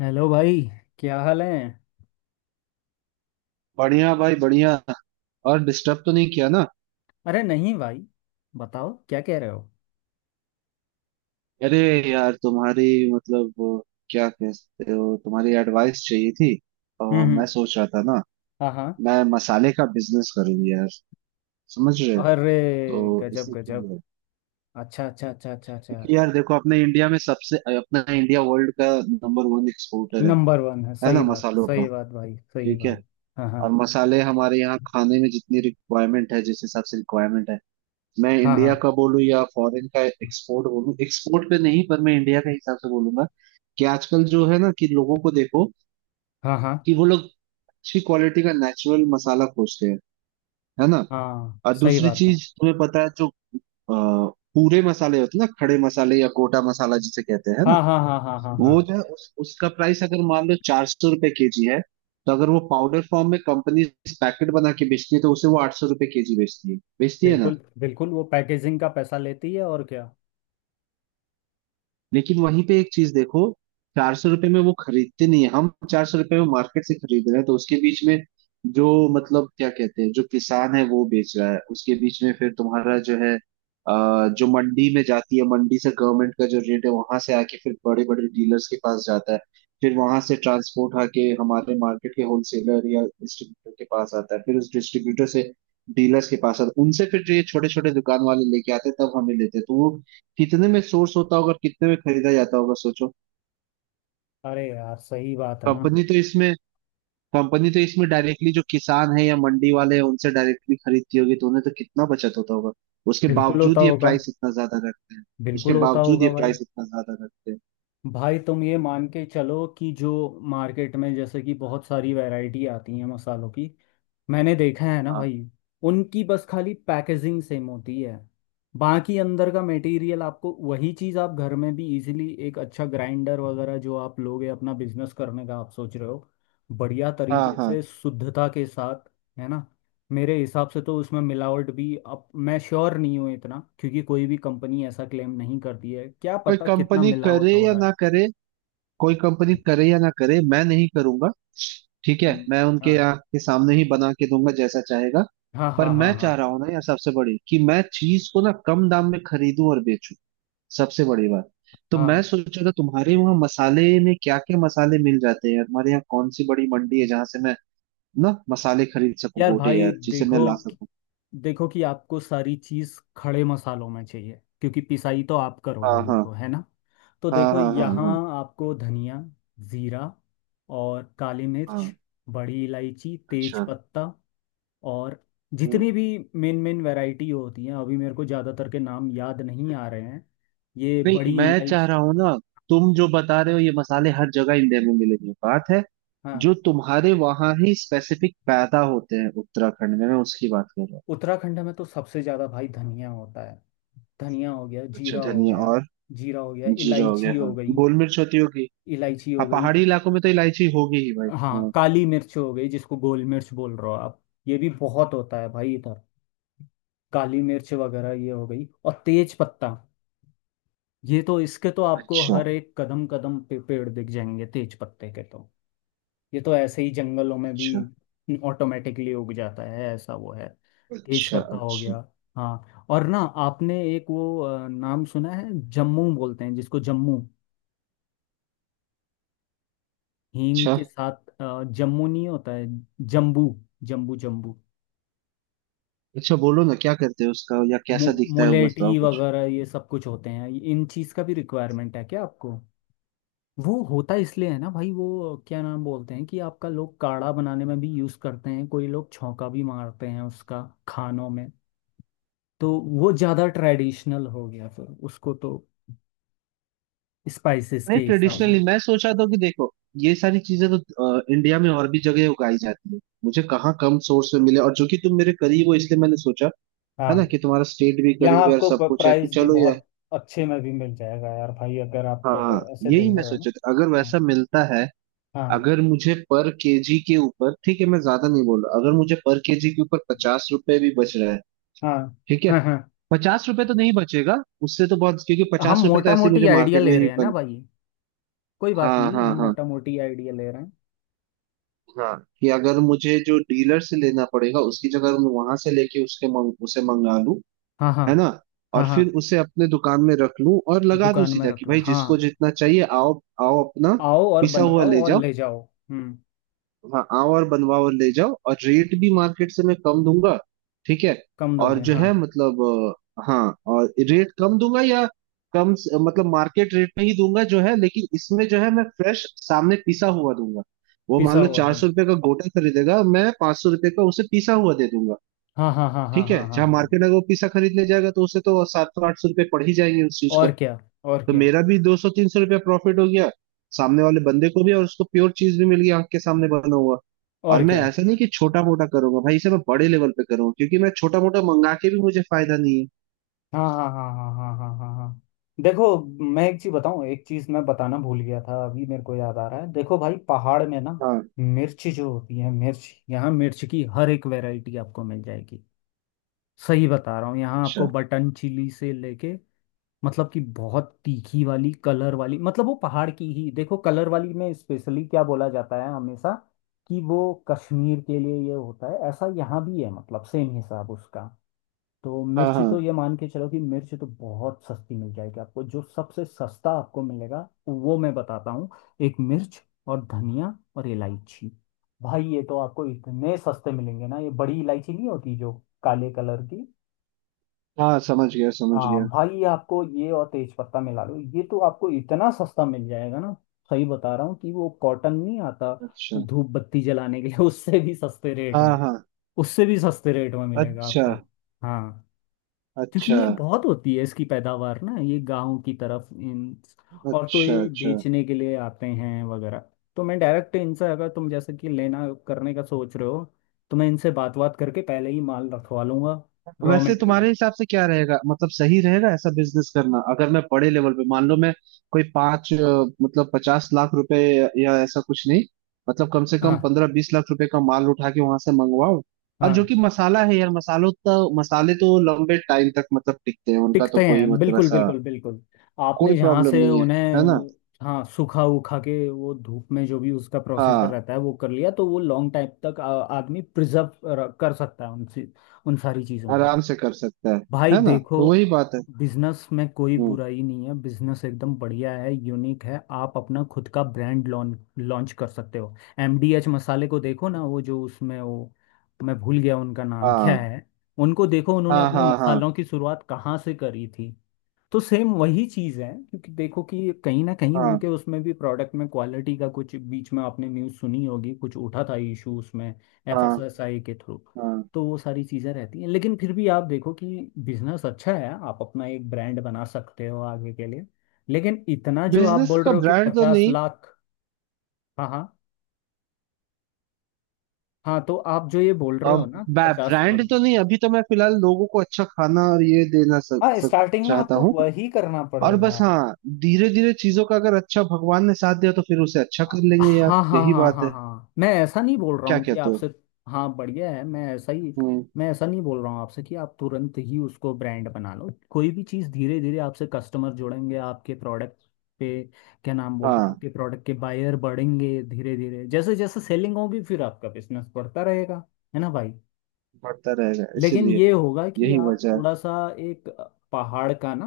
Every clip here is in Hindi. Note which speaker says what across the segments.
Speaker 1: हेलो भाई। क्या हाल है।
Speaker 2: बढ़िया भाई, बढ़िया। और डिस्टर्ब तो नहीं किया ना?
Speaker 1: अरे नहीं भाई, बताओ क्या कह रहे हो।
Speaker 2: अरे यार, तुम्हारी मतलब क्या कहते हो, तुम्हारी एडवाइस चाहिए थी।
Speaker 1: हम्म
Speaker 2: और मैं
Speaker 1: हम्म,
Speaker 2: सोच रहा था ना,
Speaker 1: हाँ हाँ।
Speaker 2: मैं मसाले का बिजनेस करूँ यार, समझ रहे हो।
Speaker 1: अरे
Speaker 2: तो
Speaker 1: गजब
Speaker 2: इसी के
Speaker 1: गजब।
Speaker 2: लिए,
Speaker 1: अच्छा अच्छा अच्छा अच्छा अच्छा।
Speaker 2: क्योंकि यार देखो, अपने इंडिया में सबसे अपना इंडिया वर्ल्ड का नंबर 1 एक्सपोर्टर है
Speaker 1: नंबर वन है,
Speaker 2: है ना, मसालों का।
Speaker 1: सही बात भाई सही
Speaker 2: ठीक है।
Speaker 1: बात। हाँ
Speaker 2: और
Speaker 1: हाँ
Speaker 2: मसाले हमारे यहाँ खाने में जितनी रिक्वायरमेंट है, जिस हिसाब से रिक्वायरमेंट है, मैं
Speaker 1: हाँ हाँ
Speaker 2: इंडिया का बोलूं या फॉरेन का एक्सपोर्ट बोलूं, एक्सपोर्ट पे नहीं, पर मैं इंडिया के हिसाब से बोलूंगा कि आजकल जो है ना, कि लोगों को देखो
Speaker 1: हाँ हाँ
Speaker 2: कि वो लोग अच्छी क्वालिटी का नेचुरल मसाला खोजते हैं, है ना।
Speaker 1: हाँ।
Speaker 2: और
Speaker 1: सही
Speaker 2: दूसरी
Speaker 1: बात है।
Speaker 2: चीज तुम्हें पता है, जो अ, पूरे मसाले होते हैं ना, खड़े मसाले या गोटा मसाला जिसे कहते हैं, है ना।
Speaker 1: हाँ हाँ हाँ हाँ हाँ हाँ।
Speaker 2: वो जो है उसका प्राइस अगर मान लो 400 रुपए/केजी है, तो अगर वो पाउडर फॉर्म में कंपनी पैकेट बना के बेचती है तो उसे वो 800 रुपए/केजी बेचती है, बेचती है ना।
Speaker 1: बिल्कुल बिल्कुल, वो पैकेजिंग का पैसा लेती है और क्या।
Speaker 2: लेकिन वहीं पे एक चीज देखो, 400 रुपये में वो खरीदते नहीं है, हम 400 रुपये में मार्केट से खरीद रहे हैं, तो उसके बीच में जो मतलब क्या कहते हैं, जो किसान है वो बेच रहा है, उसके बीच में फिर तुम्हारा जो है जो मंडी में जाती है, मंडी से गवर्नमेंट का जो रेट है वहां से आके फिर बड़े बड़े डीलर्स के पास जाता है, फिर वहां से ट्रांसपोर्ट आके हमारे मार्केट के होलसेलर या डिस्ट्रीब्यूटर के पास आता है, फिर उस डिस्ट्रीब्यूटर से डीलर्स के पास आता है, उनसे फिर ये छोटे छोटे दुकान वाले लेके आते हैं, तब हमें लेते हैं। तो वो कितने में सोर्स होता होगा और कितने में खरीदा जाता होगा, सोचो।
Speaker 1: अरे यार, सही बात है ना।
Speaker 2: कंपनी तो इसमें कंपनी तो इसमें डायरेक्टली जो किसान है या मंडी वाले हैं उनसे डायरेक्टली खरीदती होगी, तो उन्हें तो कितना बचत होता होगा। उसके
Speaker 1: बिल्कुल होता
Speaker 2: बावजूद ये
Speaker 1: होगा।
Speaker 2: प्राइस इतना ज्यादा रखते हैं उसके
Speaker 1: बिल्कुल होता
Speaker 2: बावजूद ये
Speaker 1: होगा भाई।
Speaker 2: प्राइस इतना ज्यादा रखते हैं।
Speaker 1: भाई तुम ये मान के चलो कि जो मार्केट में जैसे कि बहुत सारी वैरायटी आती है मसालों की। मैंने देखा है ना
Speaker 2: हाँ,
Speaker 1: भाई। उनकी बस खाली पैकेजिंग सेम होती है। बाकी अंदर का मटेरियल आपको वही चीज़, आप घर में भी इजीली एक अच्छा ग्राइंडर वगैरह जो आप लोगे, अपना बिजनेस करने का आप सोच रहे हो। बढ़िया
Speaker 2: हाँ,
Speaker 1: तरीके
Speaker 2: हाँ।
Speaker 1: से शुद्धता के साथ, है ना। मेरे हिसाब से तो उसमें मिलावट भी, अब मैं श्योर नहीं हूँ इतना क्योंकि कोई भी कंपनी ऐसा क्लेम नहीं करती है, क्या
Speaker 2: कोई
Speaker 1: पता कितना
Speaker 2: कंपनी
Speaker 1: मिलावट
Speaker 2: करे
Speaker 1: हो
Speaker 2: या
Speaker 1: रहा
Speaker 2: ना
Speaker 1: है।
Speaker 2: करे कोई कंपनी करे या ना करे, मैं नहीं करूंगा। ठीक है,
Speaker 1: हम्म,
Speaker 2: मैं उनके
Speaker 1: हाँ
Speaker 2: आंख के सामने ही बना के दूंगा, जैसा चाहेगा।
Speaker 1: हाँ
Speaker 2: पर
Speaker 1: हाँ हाँ
Speaker 2: मैं
Speaker 1: हाँ
Speaker 2: चाह रहा हूं ना यार, सबसे बड़ी कि मैं चीज को ना कम दाम में खरीदूं और बेचूं, सबसे बड़ी बात। तो मैं
Speaker 1: हाँ।
Speaker 2: सोच रहा था, तुम्हारे वहां मसाले में क्या क्या मसाले मिल जाते हैं यार, हमारे यहाँ कौन सी बड़ी मंडी है जहां से मैं ना मसाले खरीद सकूं,
Speaker 1: यार
Speaker 2: गोटे
Speaker 1: भाई
Speaker 2: यार, जिसे मैं
Speaker 1: देखो
Speaker 2: ला सकूं।
Speaker 1: देखो कि आपको सारी चीज़ खड़े मसालों में चाहिए क्योंकि पिसाई तो आप करोगे
Speaker 2: हाँ, हाँ,
Speaker 1: उनको, है ना। तो
Speaker 2: हाँ,
Speaker 1: देखो,
Speaker 2: हाँ, हाँ,
Speaker 1: यहाँ
Speaker 2: हाँ,
Speaker 1: आपको धनिया, जीरा और काली मिर्च,
Speaker 2: हाँ।
Speaker 1: बड़ी इलायची, तेज
Speaker 2: अच्छा।
Speaker 1: पत्ता और जितनी
Speaker 2: हम्म।
Speaker 1: भी मेन मेन वैरायटी होती हैं, अभी मेरे को ज़्यादातर के नाम याद नहीं आ रहे हैं। ये
Speaker 2: नहीं,
Speaker 1: बड़ी
Speaker 2: मैं चाह
Speaker 1: इलायची।
Speaker 2: रहा हूँ ना, तुम जो बता रहे हो ये मसाले हर जगह इंडिया में मिलेंगे, बात है
Speaker 1: हाँ,
Speaker 2: जो तुम्हारे वहां ही स्पेसिफिक पैदा होते हैं, उत्तराखंड में, मैं उसकी बात कर रहा हूँ।
Speaker 1: उत्तराखंड में तो सबसे ज्यादा भाई धनिया होता है। धनिया हो गया,
Speaker 2: अच्छा,
Speaker 1: जीरा हो
Speaker 2: धनिया
Speaker 1: गया।
Speaker 2: और
Speaker 1: जीरा हो गया,
Speaker 2: जीरा हो गया,
Speaker 1: इलायची
Speaker 2: हाँ।
Speaker 1: हो गई।
Speaker 2: गोल मिर्च होती होगी।
Speaker 1: इलायची हो
Speaker 2: हाँ,
Speaker 1: गई।
Speaker 2: पहाड़ी इलाकों में तो इलायची होगी ही भाई।
Speaker 1: हाँ,
Speaker 2: हाँ।
Speaker 1: काली मिर्च हो गई जिसको गोल मिर्च बोल रहे हो आप। ये भी बहुत होता है भाई इधर। काली मिर्च वगैरह ये हो गई, और तेज पत्ता। ये तो, इसके तो आपको
Speaker 2: अच्छा,
Speaker 1: हर एक कदम कदम पे पेड़ दिख जाएंगे तेज पत्ते के तो। ये तो ऐसे ही जंगलों में
Speaker 2: अच्छा,
Speaker 1: भी ऑटोमेटिकली उग जाता है, ऐसा वो है। तेज
Speaker 2: अच्छा, अच्छा,
Speaker 1: पत्ता हो
Speaker 2: अच्छा।
Speaker 1: गया। हाँ और ना, आपने एक वो नाम सुना है, जम्मू बोलते हैं जिसको, जम्मू हींग के साथ। जम्मू नहीं होता है, जम्बू। जम्बू जम्बू।
Speaker 2: अच्छा बोलो ना, क्या करते हो उसका या कैसा दिखता है वो, बताओ
Speaker 1: मोलेटी
Speaker 2: कुछ।
Speaker 1: वगैरह ये सब कुछ होते हैं, इन चीज का भी रिक्वायरमेंट है क्या आपको। वो होता इसलिए है ना भाई, वो क्या नाम बोलते हैं कि आपका, लोग काढ़ा बनाने में भी यूज करते हैं, कोई लोग छौंका भी मारते हैं उसका खानों में। तो वो ज्यादा ट्रेडिशनल हो गया फिर उसको तो, स्पाइसेस
Speaker 2: नहीं,
Speaker 1: के हिसाब से।
Speaker 2: ट्रेडिशनली मैं सोचा था कि देखो, ये सारी चीजें तो इंडिया में और भी जगह उगाई जाती है। मुझे कहाँ कम सोर्स में मिले, और जो कि तुम मेरे करीब हो, इसलिए मैंने सोचा, है ना,
Speaker 1: हाँ,
Speaker 2: कि तुम्हारा स्टेट भी
Speaker 1: यहाँ
Speaker 2: करीब है और
Speaker 1: आपको
Speaker 2: सब कुछ है, कि
Speaker 1: प्राइस भी
Speaker 2: चलो यार।
Speaker 1: बहुत अच्छे में भी मिल जाएगा यार भाई, अगर आप
Speaker 2: हाँ,
Speaker 1: ऐसे
Speaker 2: यही
Speaker 1: देख
Speaker 2: मैं
Speaker 1: रहे हो
Speaker 2: सोचा था, अगर
Speaker 1: ना।
Speaker 2: वैसा मिलता है।
Speaker 1: हाँ
Speaker 2: अगर मुझे पर केजी के ऊपर, ठीक है मैं ज्यादा नहीं बोल रहा, अगर मुझे पर केजी के ऊपर 50 रुपए भी बच रहा है,
Speaker 1: हाँ
Speaker 2: ठीक है।
Speaker 1: हाँ हाँ।
Speaker 2: पचास रुपए तो नहीं बचेगा, उससे तो बहुत, क्योंकि
Speaker 1: हम
Speaker 2: 50 रुपए तो
Speaker 1: मोटा
Speaker 2: ऐसे ही
Speaker 1: मोटी
Speaker 2: मुझे
Speaker 1: आइडिया
Speaker 2: मार्केट
Speaker 1: ले
Speaker 2: में ही
Speaker 1: रहे हैं ना
Speaker 2: बन।
Speaker 1: भाई, कोई बात
Speaker 2: हाँ,
Speaker 1: नहीं, हम
Speaker 2: हाँ, हाँ,
Speaker 1: मोटा मोटी आइडिया ले रहे हैं।
Speaker 2: हाँ। कि अगर मुझे जो डीलर से लेना पड़ेगा, उसकी जगह मैं वहां से लेके उसे मंगा लूं,
Speaker 1: हाँ हाँ
Speaker 2: है ना। और
Speaker 1: हाँ हाँ,
Speaker 2: फिर उसे अपने दुकान में रख लूं और लगा दूं
Speaker 1: दुकान में
Speaker 2: सीधा कि
Speaker 1: रख लो,
Speaker 2: भाई
Speaker 1: हाँ।
Speaker 2: जिसको जितना चाहिए आओ। आओ अपना
Speaker 1: आओ और
Speaker 2: पिसा हुआ
Speaker 1: बनवाओ
Speaker 2: ले
Speaker 1: और
Speaker 2: जाओ।
Speaker 1: ले जाओ। हम्म।
Speaker 2: हाँ, आओ और बनवाओ और ले जाओ, और रेट भी मार्केट से मैं कम दूंगा, ठीक है।
Speaker 1: कम
Speaker 2: और
Speaker 1: दोगे,
Speaker 2: जो
Speaker 1: हाँ।
Speaker 2: है, मतलब हाँ, और रेट कम दूंगा, या मतलब मार्केट रेट में ही दूंगा जो है, लेकिन इसमें जो है मैं फ्रेश सामने पिसा हुआ दूंगा। वो
Speaker 1: पिसा
Speaker 2: मान लो
Speaker 1: हुआ
Speaker 2: चार
Speaker 1: दोगे,
Speaker 2: सौ रुपये का गोटा खरीदेगा, मैं 500 रुपये का उसे पिसा हुआ दे दूंगा।
Speaker 1: हाँ हाँ हाँ हाँ
Speaker 2: ठीक है,
Speaker 1: हाँ हाँ
Speaker 2: जहाँ
Speaker 1: हाँ।
Speaker 2: मार्केट में वो पिसा खरीदने जाएगा तो उसे तो 700-800 रुपये पड़ ही जाएंगे उस चीज का।
Speaker 1: और क्या। और
Speaker 2: तो
Speaker 1: क्या।
Speaker 2: मेरा भी 200-300 रुपया प्रॉफिट हो गया, सामने वाले बंदे को भी, और उसको प्योर चीज भी मिल गई, आंख के सामने बना हुआ। और
Speaker 1: और
Speaker 2: मैं
Speaker 1: क्या।
Speaker 2: ऐसा नहीं कि छोटा मोटा करूंगा भाई, इसे मैं बड़े लेवल पे करूंगा, क्योंकि मैं छोटा मोटा मंगा के भी मुझे फायदा नहीं है।
Speaker 1: हाँ हाँ हाँ हाँ हाँ हाँ हाँ हाँ। देखो, मैं एक चीज बताऊं, एक चीज मैं बताना भूल गया था, अभी मेरे को याद आ रहा है। देखो भाई, पहाड़ में ना,
Speaker 2: हाँ।
Speaker 1: मिर्च जो होती है, मिर्च, यहाँ मिर्च की हर एक वैरायटी आपको मिल जाएगी। सही बता रहा हूँ, यहाँ आपको
Speaker 2: अच्छा।
Speaker 1: बटन चिली से लेके, मतलब कि बहुत तीखी वाली, कलर वाली, मतलब वो पहाड़ की ही, देखो कलर वाली में स्पेशली क्या बोला जाता है हमेशा कि वो, कश्मीर के लिए ये होता है ऐसा, यहाँ भी है मतलब, सेम हिसाब उसका। तो
Speaker 2: हाँ,
Speaker 1: मिर्च तो,
Speaker 2: हाँ,
Speaker 1: ये मान के चलो कि मिर्च तो बहुत सस्ती मिल जाएगी आपको। जो सबसे सस्ता आपको मिलेगा वो मैं बताता हूँ। एक मिर्च, और धनिया, और इलायची। भाई ये तो आपको इतने सस्ते मिलेंगे ना। ये बड़ी इलायची नहीं होती जो काले कलर की,
Speaker 2: हाँ। समझ गया, समझ
Speaker 1: हाँ
Speaker 2: गया।
Speaker 1: भाई, ये आपको, ये और तेज पत्ता मिला लो, ये तो आपको इतना सस्ता मिल जाएगा ना। सही बता रहा हूँ, कि वो कॉटन नहीं आता
Speaker 2: अच्छा।
Speaker 1: धूप बत्ती जलाने के लिए उससे भी सस्ते रेट
Speaker 2: हाँ,
Speaker 1: में,
Speaker 2: हाँ।
Speaker 1: उससे भी सस्ते रेट में मिलेगा
Speaker 2: अच्छा,
Speaker 1: आपको। हाँ, क्योंकि
Speaker 2: अच्छा,
Speaker 1: ये बहुत होती है इसकी पैदावार ना, ये गांव की तरफ इन, और तो
Speaker 2: अच्छा,
Speaker 1: ये
Speaker 2: अच्छा।
Speaker 1: बेचने के लिए आते हैं वगैरह। तो मैं डायरेक्ट इनसे, अगर तुम जैसे कि लेना करने का सोच रहे हो, तो मैं इनसे बात बात करके पहले ही माल रखवा लूंगा, रॉ
Speaker 2: वैसे तुम्हारे
Speaker 1: मटेरियल।
Speaker 2: हिसाब से क्या रहेगा, मतलब सही रहेगा ऐसा बिजनेस करना, अगर मैं बड़े लेवल पे, मान लो मैं कोई मतलब 50 लाख रुपए, या ऐसा कुछ नहीं, मतलब कम से कम
Speaker 1: हाँ
Speaker 2: 15-20 लाख रुपए का माल उठा के वहां से मंगवाओ। और जो
Speaker 1: हाँ,
Speaker 2: कि मसाला है यार, मसालों, तो मसाले तो लंबे टाइम तक मतलब टिकते हैं, उनका तो
Speaker 1: टिकते
Speaker 2: कोई
Speaker 1: हैं,
Speaker 2: मतलब
Speaker 1: बिल्कुल
Speaker 2: ऐसा
Speaker 1: बिल्कुल बिल्कुल।
Speaker 2: कोई
Speaker 1: आपने जहाँ
Speaker 2: प्रॉब्लम
Speaker 1: से
Speaker 2: नहीं है, है ना।
Speaker 1: उन्हें, हाँ, सूखा उखा के वो धूप में जो भी उसका प्रोसीजर
Speaker 2: हाँ,
Speaker 1: रहता है वो कर लिया, तो वो लॉन्ग टाइम तक आदमी प्रिजर्व कर सकता है उन उन सारी चीज़ों को।
Speaker 2: आराम से कर सकता है
Speaker 1: भाई
Speaker 2: है ना,
Speaker 1: देखो,
Speaker 2: तो वही बात है।
Speaker 1: बिजनेस में कोई
Speaker 2: हम्म।
Speaker 1: बुराई नहीं है, बिजनेस एकदम बढ़िया है, यूनिक है, आप अपना खुद का ब्रांड लॉन्च लॉन्च कर सकते हो। एमडीएच मसाले को देखो ना, वो जो उसमें वो, मैं भूल गया उनका नाम क्या
Speaker 2: हाँ,
Speaker 1: है। उनको देखो, उन्होंने
Speaker 2: हाँ,
Speaker 1: अपने
Speaker 2: हाँ, हाँ,
Speaker 1: मसालों की शुरुआत कहाँ से करी थी। तो सेम वही चीज़ है, क्योंकि देखो कि कहीं ना कहीं
Speaker 2: हाँ,
Speaker 1: उनके उसमें भी, प्रोडक्ट में क्वालिटी का कुछ, बीच में आपने न्यूज़ सुनी होगी, कुछ उठा था इशू उसमें,
Speaker 2: हाँ,
Speaker 1: एफएसएसआई के थ्रू।
Speaker 2: हाँ।
Speaker 1: तो वो सारी चीज़ें रहती हैं, लेकिन फिर भी आप देखो कि बिजनेस अच्छा है, आप अपना एक ब्रांड बना सकते हो आगे के लिए। लेकिन इतना जो आप
Speaker 2: बिजनेस
Speaker 1: बोल
Speaker 2: का
Speaker 1: रहे हो कि
Speaker 2: ब्रांड तो
Speaker 1: पचास
Speaker 2: नहीं।
Speaker 1: लाख हाँ हाँ। हाँ, तो आप जो ये बोल रहे हो
Speaker 2: अब,
Speaker 1: ना, पचास
Speaker 2: ब्रांड
Speaker 1: लाख
Speaker 2: तो नहीं अभी तो मैं फिलहाल लोगों को अच्छा खाना और ये देना सक,
Speaker 1: हाँ,
Speaker 2: सक,
Speaker 1: स्टार्टिंग में
Speaker 2: चाहता
Speaker 1: आपको
Speaker 2: हूँ
Speaker 1: वही करना
Speaker 2: और बस।
Speaker 1: पड़ेगा।
Speaker 2: हाँ, धीरे धीरे चीजों का, अगर अच्छा भगवान ने साथ दिया तो फिर उसे अच्छा कर लेंगे यार,
Speaker 1: हाँ हाँ
Speaker 2: यही
Speaker 1: हाँ
Speaker 2: बात
Speaker 1: हाँ
Speaker 2: है।
Speaker 1: हाँ, मैं ऐसा नहीं बोल रहा
Speaker 2: क्या
Speaker 1: हूँ कि
Speaker 2: कहते हो।
Speaker 1: आपसे, हाँ बढ़िया है, मैं ऐसा ही,
Speaker 2: हम्म।
Speaker 1: मैं ऐसा नहीं बोल रहा हूँ आपसे कि आप तुरंत ही उसको ब्रांड बना लो। कोई भी चीज़ धीरे धीरे, आपसे कस्टमर जुड़ेंगे आपके प्रोडक्ट पे, क्या नाम बोलते हैं,
Speaker 2: हाँ,
Speaker 1: आपके प्रोडक्ट के बायर बढ़ेंगे धीरे धीरे, जैसे जैसे सेलिंग होगी फिर आपका बिजनेस बढ़ता रहेगा, है ना भाई।
Speaker 2: बढ़ता रहेगा,
Speaker 1: लेकिन
Speaker 2: इसीलिए
Speaker 1: ये होगा कि
Speaker 2: यही
Speaker 1: आप
Speaker 2: वजह है।
Speaker 1: थोड़ा सा एक पहाड़ का ना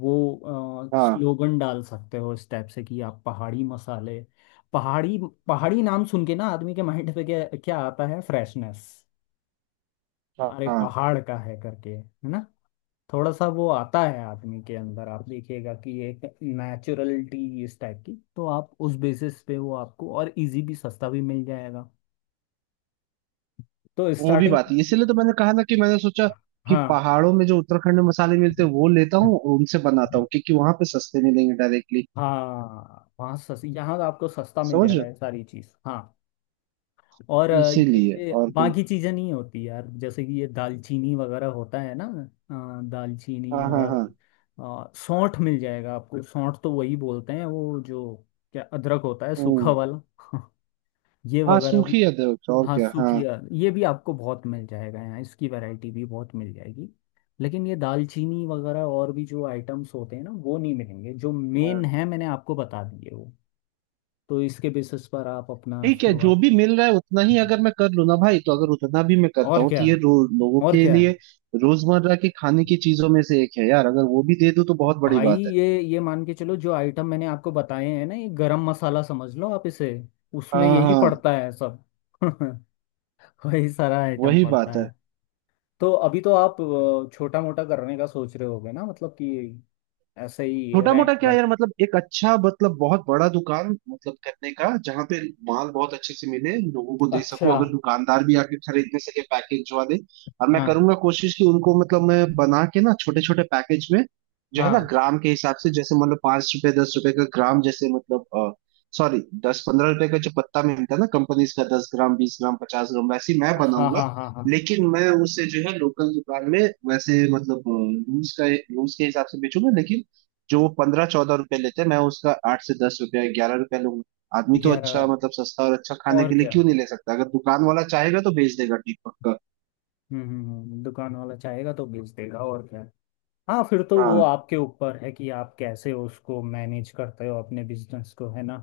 Speaker 1: वो
Speaker 2: हाँ,
Speaker 1: स्लोगन डाल सकते हो, इस टाइप से कि आप पहाड़ी मसाले, पहाड़ी, पहाड़ी नाम सुन के ना आदमी के माइंड पे क्या क्या आता है, फ्रेशनेस,
Speaker 2: हाँ,
Speaker 1: अरे
Speaker 2: हाँ।
Speaker 1: पहाड़ का है करके, है ना। थोड़ा सा वो आता है आदमी के अंदर, आप देखिएगा, कि एक नेचुरलिटी इस टाइप की। तो आप उस बेसिस पे वो आपको और इजी भी, सस्ता भी मिल जाएगा, तो
Speaker 2: वो भी
Speaker 1: स्टार्टिंग।
Speaker 2: बात है, इसीलिए तो मैंने कहा ना कि मैंने सोचा कि पहाड़ों में जो उत्तराखंड में मसाले मिलते
Speaker 1: हाँ
Speaker 2: हैं वो लेता हूँ और उनसे बनाता हूँ, क्योंकि वहां पे सस्ते मिलेंगे डायरेक्टली।
Speaker 1: हाँ, वहाँ सस यहाँ तो आपको सस्ता मिल
Speaker 2: समझ
Speaker 1: जाएगा,
Speaker 2: रहे
Speaker 1: ये सारी चीज़, हाँ। और
Speaker 2: हो? इसीलिए।
Speaker 1: ये
Speaker 2: और कोई।
Speaker 1: बाकी चीज़ें नहीं होती यार, जैसे कि ये दालचीनी वगैरह होता है ना, दालचीनी
Speaker 2: हाँ, हाँ,
Speaker 1: और
Speaker 2: हाँ।
Speaker 1: सौंठ मिल जाएगा आपको। सौंठ तो वही बोलते हैं वो जो, क्या, अदरक होता है सूखा
Speaker 2: हम्म।
Speaker 1: वाला ये
Speaker 2: हाँ,
Speaker 1: वगैरह भी।
Speaker 2: सूखी अदरक और
Speaker 1: हाँ
Speaker 2: क्या, हाँ।
Speaker 1: सूखी, ये भी आपको बहुत मिल जाएगा यहाँ, इसकी वैरायटी भी बहुत मिल जाएगी। लेकिन ये दालचीनी वगैरह और भी जो आइटम्स होते हैं ना, वो नहीं मिलेंगे। जो मेन
Speaker 2: हाँ,
Speaker 1: है मैंने आपको बता दिए वो, तो इसके बेसिस पर आप अपना
Speaker 2: ठीक है, जो
Speaker 1: शुरुआत,
Speaker 2: भी मिल रहा है उतना ही अगर मैं कर लूँ ना भाई, तो अगर उतना भी मैं करता
Speaker 1: और
Speaker 2: हूँ,
Speaker 1: क्या,
Speaker 2: तो ये लोगों
Speaker 1: और
Speaker 2: के
Speaker 1: क्या।
Speaker 2: लिए रोजमर्रा के खाने की चीजों में से एक है यार, अगर वो भी दे दूँ तो बहुत बड़ी
Speaker 1: भाई,
Speaker 2: बात है।
Speaker 1: ये मान के चलो जो आइटम मैंने आपको बताए हैं ना, ये गरम मसाला समझ लो आप इसे, उसमें
Speaker 2: हाँ,
Speaker 1: यही
Speaker 2: हाँ,
Speaker 1: पड़ता है सब वही सारा आइटम
Speaker 2: वही
Speaker 1: पड़ता
Speaker 2: बात है।
Speaker 1: है। तो अभी तो आप छोटा मोटा करने का सोच रहे होगे ना, मतलब कि ऐसे ही
Speaker 2: छोटा मोटा
Speaker 1: रेंट
Speaker 2: क्या
Speaker 1: वेंट,
Speaker 2: यार, मतलब एक अच्छा, मतलब बहुत बड़ा दुकान मतलब करने का जहां पे माल बहुत अच्छे से मिले, लोगों को दे
Speaker 1: अच्छा।
Speaker 2: सको, अगर दुकानदार भी आके खरीदने सके पैकेज वाले। और मैं
Speaker 1: हाँ
Speaker 2: करूंगा कोशिश कि उनको, मतलब मैं बना के ना छोटे छोटे पैकेज में जो है ना,
Speaker 1: हाँ
Speaker 2: ग्राम के हिसाब से, जैसे मतलब 5 रुपए 10 रुपए का ग्राम, जैसे मतलब सॉरी 10-15 रुपए का जो पत्ता मिलता है ना कंपनीज का, 10 ग्राम 20 ग्राम 50 ग्राम, वैसे ही मैं
Speaker 1: हाँ
Speaker 2: बनाऊंगा।
Speaker 1: हाँ हाँ हाँ।
Speaker 2: लेकिन मैं उसे जो है लोकल दुकान में वैसे, मतलब रूल्स के हिसाब से बेचूंगा, लेकिन जो वो 15-14 रुपए लेते हैं मैं उसका 8 से 10 रुपया 11 रुपया लूंगा। आदमी तो
Speaker 1: 11,
Speaker 2: अच्छा, मतलब सस्ता और अच्छा खाने
Speaker 1: और
Speaker 2: के लिए
Speaker 1: क्या।
Speaker 2: क्यों नहीं ले सकता, अगर दुकान वाला चाहेगा तो बेच देगा, ठीक, पक्का।
Speaker 1: दुकान वाला चाहेगा तो बेच देगा, और क्या। हाँ, फिर तो वो
Speaker 2: हाँ,
Speaker 1: आपके ऊपर है कि आप कैसे उसको मैनेज करते हो अपने बिजनेस को, है ना।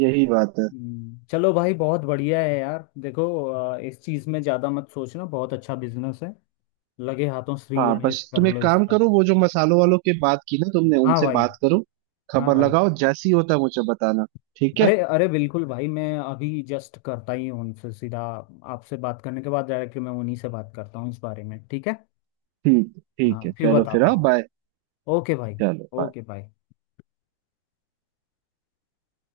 Speaker 2: यही बात है।
Speaker 1: चलो भाई, बहुत बढ़िया है यार, देखो इस चीज़ में ज़्यादा मत सोचना, बहुत अच्छा बिजनेस है, लगे हाथों श्री
Speaker 2: हाँ, बस
Speaker 1: गणेश कर
Speaker 2: तुम एक
Speaker 1: लो
Speaker 2: काम
Speaker 1: इसका।
Speaker 2: करो, वो जो मसालों वालों के बात की ना तुमने,
Speaker 1: हाँ
Speaker 2: उनसे
Speaker 1: भाई।
Speaker 2: बात करो,
Speaker 1: हाँ
Speaker 2: खबर
Speaker 1: भाई।
Speaker 2: लगाओ जैसी होता है मुझे बताना। ठीक
Speaker 1: अरे
Speaker 2: है
Speaker 1: अरे, बिल्कुल भाई, मैं अभी जस्ट करता ही हूँ उनसे सीधा, आपसे बात करने के बाद डायरेक्टली मैं उन्हीं से बात करता हूँ इस बारे में। ठीक है,
Speaker 2: ठीक है
Speaker 1: हाँ
Speaker 2: ठीक है,
Speaker 1: फिर
Speaker 2: चलो फिर।
Speaker 1: बताता
Speaker 2: हाँ,
Speaker 1: हूँ।
Speaker 2: बाय।
Speaker 1: ओके भाई।
Speaker 2: चलो bye।
Speaker 1: ओके भाई।